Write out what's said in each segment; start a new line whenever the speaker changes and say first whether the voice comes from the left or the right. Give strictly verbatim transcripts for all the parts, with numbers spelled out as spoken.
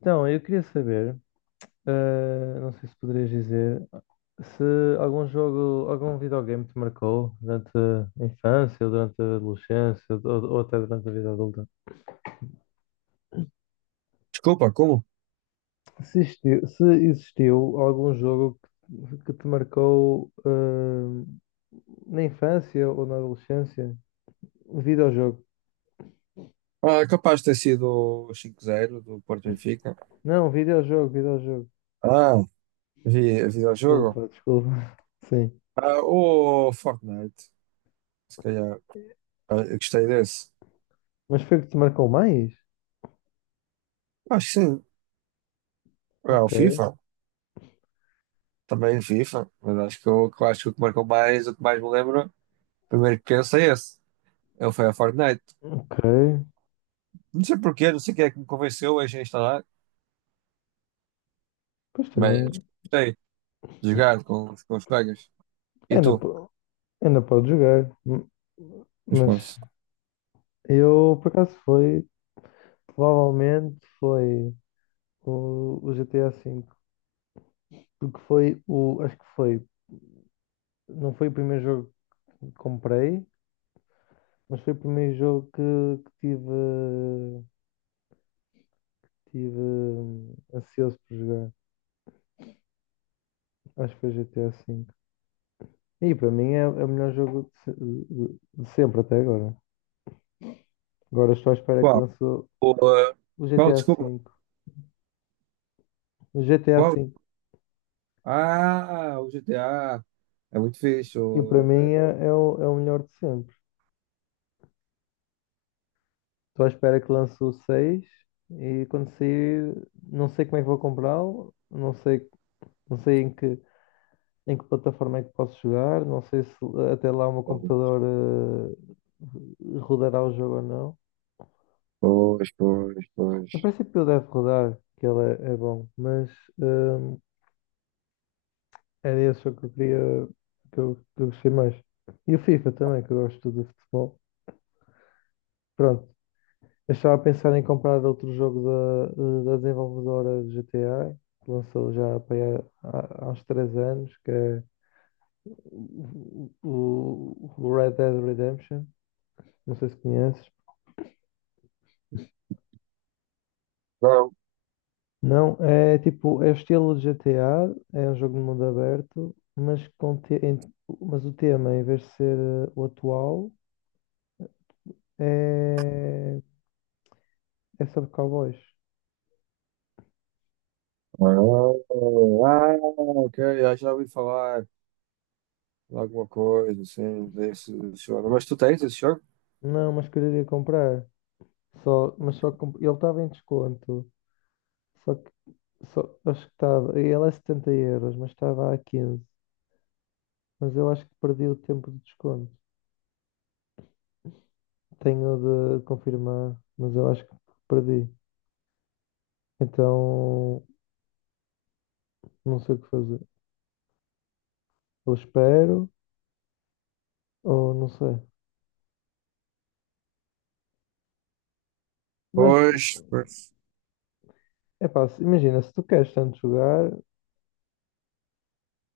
left: Então, eu queria saber, eh, não sei se poderias dizer, se algum jogo, algum videogame te marcou durante a infância, ou durante a adolescência, ou, ou até durante a vida adulta.
right: Desculpa, como?
left: Se existiu, se existiu algum jogo que, que te marcou, eh, na infância ou na adolescência. Um videojogo.
right: Ah, é capaz de ter sido o cinco a zero do Porto Benfica.
left: Não, um videojogo, videojogo.
right: Ah, vi, vi o jogo.
left: Desculpa, desculpa. Sim.
right: Ah, o Fortnite. Se calhar. Ah, eu gostei desse.
left: Mas foi o que te marcou mais?
right: Acho que sim. Ah, o
left: Ok,
right: FIFA. Também FIFA. Mas acho que o que eu acho que o que marcou mais, o que mais me lembro, primeiro que penso é esse. Ele foi a Fortnite.
left: ok.
right: Não sei porquê, não sei quem é que me convenceu a instalar,
left: Pois
right: mas
left: também.
right: gostei de jogar com, os- com os colegas. E
left: É, na.
right: tu?
left: Ainda pode jogar, m-
right: Mas
left: mas
right: posso.
left: eu por acaso foi, provavelmente foi o, o G T G T A V, porque foi o, acho que foi, não foi o primeiro jogo que comprei, mas foi o primeiro jogo que, que tive, tive hum, ansioso por jogar. Acho que foi G T A V. E para mim é, é o melhor jogo de, se- de- de sempre até agora. Agora estou à espera que
right: Qual?
left: lance o
right: O, ah,
left: o
right: qual?
left: G T A
right: Desculpa.
left: V. O G T G T A
right: Qual?
left: V,
right: Ah, o G T A é muito fixe.
left: e para
right: o-
left: mim é, é o, é o melhor de sempre. Estou à espera que lance o seis e quando sair, não sei como é que vou comprá-lo, não sei, não sei em que, em que plataforma é que posso jogar, não sei se até lá o meu computador eh, rodará o jogo ou não.
right: Pois, pois, pois.
left: Em princípio ele deve rodar, que ele é, é bom, mas hum, era esse jogo que eu queria, que eu, que eu gostei mais. E o FIFA também, que eu gosto de futebol. Pronto. Eu estava a pensar em comprar outro jogo da, da desenvolvedora de G T A, que lançou já para aí há, há uns três anos, que é o, o- o Red Dead Redemption. Não sei se conheces.
right: Não.
left: Não, é tipo, é o estilo de G T A, é um jogo de mundo aberto, mas, com te- em- mas o tema, em vez de ser eh, o atual, é, é sobre cowboys.
right: Ah, Ah, ok, eu já ouvi falar de alguma coisa assim desse jogo. Mas tu tens esse jogo?
left: Não, mas queria comprar. Só, mas só comp- ele estava em desconto. Só que Só- acho que estava. E ela é setenta euros, mas estava a quinze. Mas eu acho que perdi o tempo de desconto. Tenho de confirmar, mas eu acho que perdi. Então, não sei o que fazer. Ou espero, ou não sei. Mas,
right: Pois, pois.
left: é pá, se- imagina, se tu queres tanto jogar,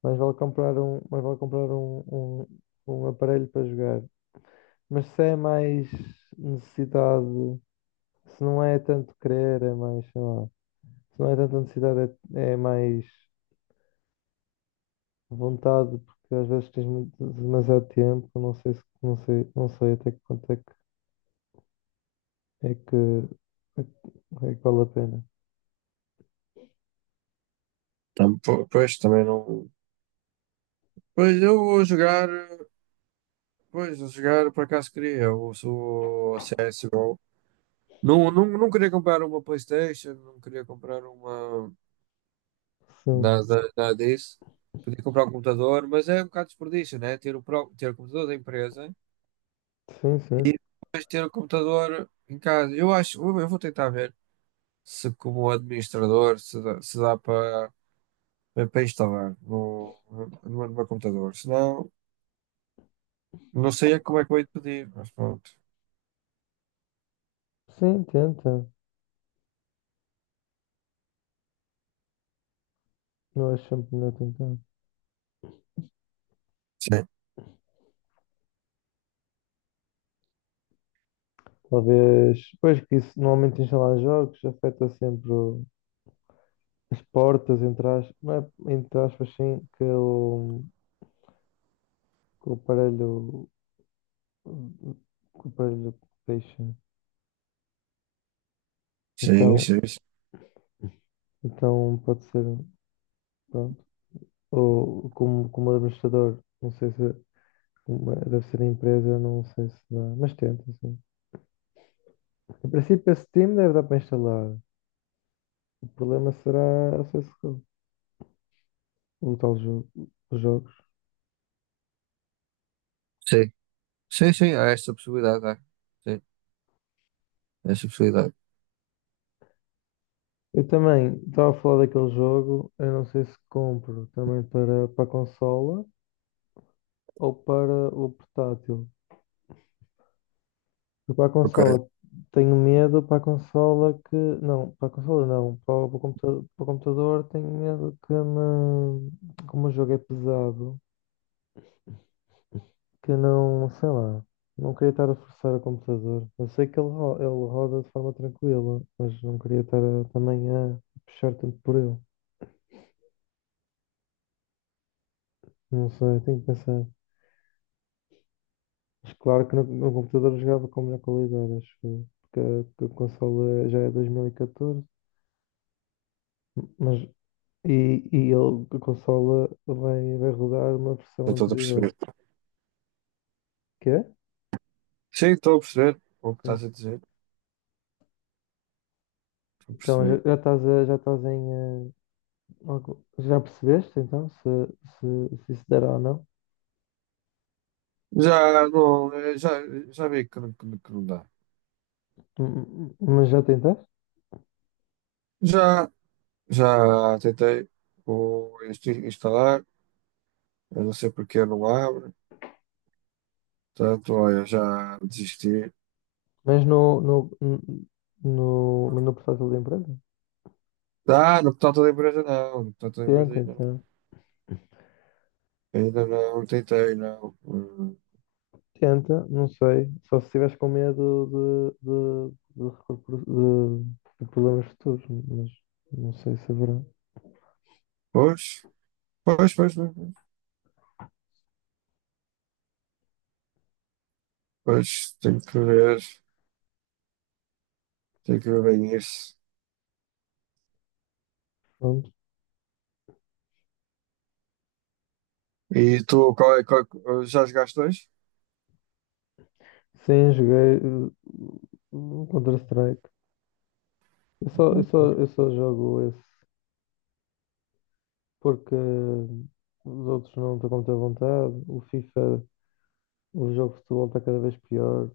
left: mais vale comprar um, mais vale comprar um, um, um aparelho para jogar. Mas se é mais necessidade, se não é tanto querer, é mais, sei lá. Se não é tanta necessidade, é, é mais vontade, porque às vezes tens mu- demasiado tempo, não sei se, não sei, não sei até que ponto é que é que, é que é que vale a pena.
right: Tam- po- Pois, também não. Pois eu vou jogar, pois, vou jogar, por acaso queria, eu sou C S G O. Não, não, não queria comprar uma PlayStation, não queria comprar uma.
left: Sim,
right: Nada, nada disso. Podia comprar um computador, mas é um bocado desperdício, né? Ter o, pró- ter o computador da empresa,
left: sim, sim.
right: mas ter o computador em casa. Eu acho, eu eu vou tentar ver se como administrador se dá, se dá para para instalar no, no, no meu computador. Senão, não sei é como é que vou ir pedir, mas pronto.
left: Sim, tenta. Eu acho sempre melhor tentar.
right: Sim,
left: Talvez, pois que isso normalmente instalar jogos afeta sempre o- as portas, entre aspas, não é, entre aspas, sim, que o, que o aparelho, que o aparelho deixa.
right: sim,
left: Então,
right: sim. Sim,
left: então pode ser, pronto. Ou como, como administrador, não sei se uma- deve ser a empresa, não sei se dá, mas tenta, sim. Em princípio, esse time deve dar para instalar. O problema será a C S G O, o o um tal jogo, os jogos.
right: sim, sim, sim, há essa possibilidade, há. Sim, há essa possibilidade.
left: Eu também estava a falar daquele jogo, eu não sei se compro também para, para a consola ou para o portátil. Eu para a
right: Ok,
left: consola tenho medo, para a consola que. Não, para a consola não, para o, para o computa- para o computador, tenho medo que me, como o jogo é pesado que não, sei lá, não queria estar a forçar o computador. Eu sei que ele, ro- ele roda de forma tranquila, mas não queria estar a- também a puxar tanto por ele. Não sei, tenho que pensar. Mas claro que no, no computador eu jogava com melhor qualidade, acho eu, porque a, que a consola já é dois mil e quatorze, mas e, e ele, a consola vai, vai rodar uma versão
right: estou a
left: anterior.
right: perceber.
left: Quê?
right: Sim, estou a perceber o que
left: Sim.
right: estás a dizer. Estou a
left: Então já,
right: perceber.
left: já estás a- já estás em eh, algo- já percebeste então se, se, se isso dará ou não?
right: Já não, eh, já, já vi que, não- que, não que não dá.
left: M- Mas já tentaste?
right: Já, já tentei o inst- instalar, eu não sei porque não abre. Portanto, olha, já desisti.
left: Mas no, no, no, mas no portátil da empresa?
right: Ah, no portal da empresa não, no portal da empresa
left: Tenta,
right: ainda não.
left: então.
right: Ainda não tentei, não. Hum.
left: Tenta, não sei. Só se estiveres com medo de, de, de, recorpor- de- de problemas futuros, mas não sei se haverá.
right: Pois, pois, pois, pois, pois, pois, tenho que ver, tenho que ver bem isso.
left: Pronto.
right: E tu, qual é, qual é- já jogaste dois?
left: Sim, joguei uh, Counter-Strike. Eu só, eu só, eu só jogo esse porque os outros não estão com muita vontade. O FIFA, o jogo de futebol está cada vez pior.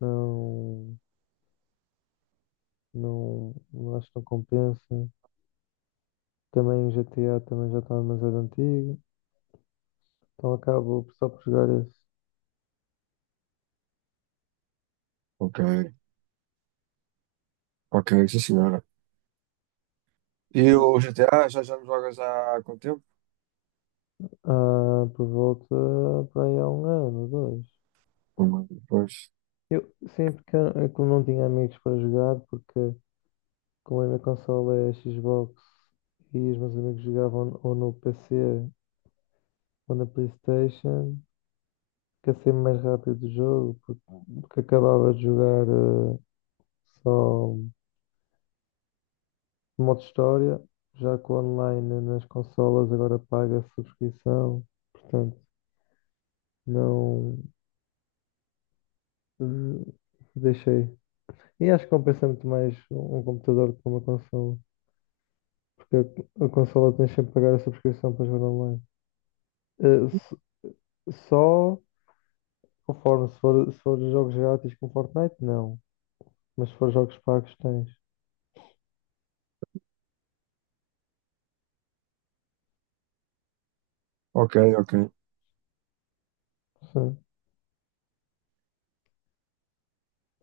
left: Não. Não, não acho que não compensa. Também o G T A também já está demasiado antigo, então acabo só por jogar esse.
right: Ok, ok, sim senhora. E
left: Mas,
right: o G T A, já, já não jogas há quanto tempo?
left: ah, por volta para aí há um ano, ou dois.
right: Pois.
left: Eu sempre que eu como não tinha amigos para jogar, porque como a minha consola é a Xbox e os meus amigos jogavam ou no P C ou na PlayStation, que é sempre mais rápido o jogo, porque, porque acabava de jogar eh, só. O modo história, já com online nas consolas, agora paga a subscrição. Portanto, não eh, deixei. E acho que compensa muito mais um computador do que uma consola. Porque a, a consola tens sempre que pagar a subscrição para jogar online. Eh, s- só conforme, se for, se for jogos grátis com Fortnite, não. Mas se for jogos pagos, tens.
right: Ok, ok.
left: Sim.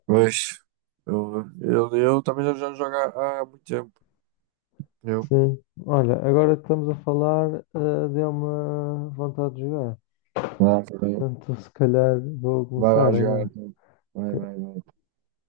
right: Mas eu, eu, eu também já já não jogo há, há muito tempo. Eu.
left: Sim. Olha, agora que estamos a falar, eh, deu-me vontade de jogar.
right: Ah, tá bem.
left: Portanto, se calhar vou
right: Vai
left: começar
right: lá jogar,
left: agora.
right: então. Vai,
left: Que
right: vai, vai.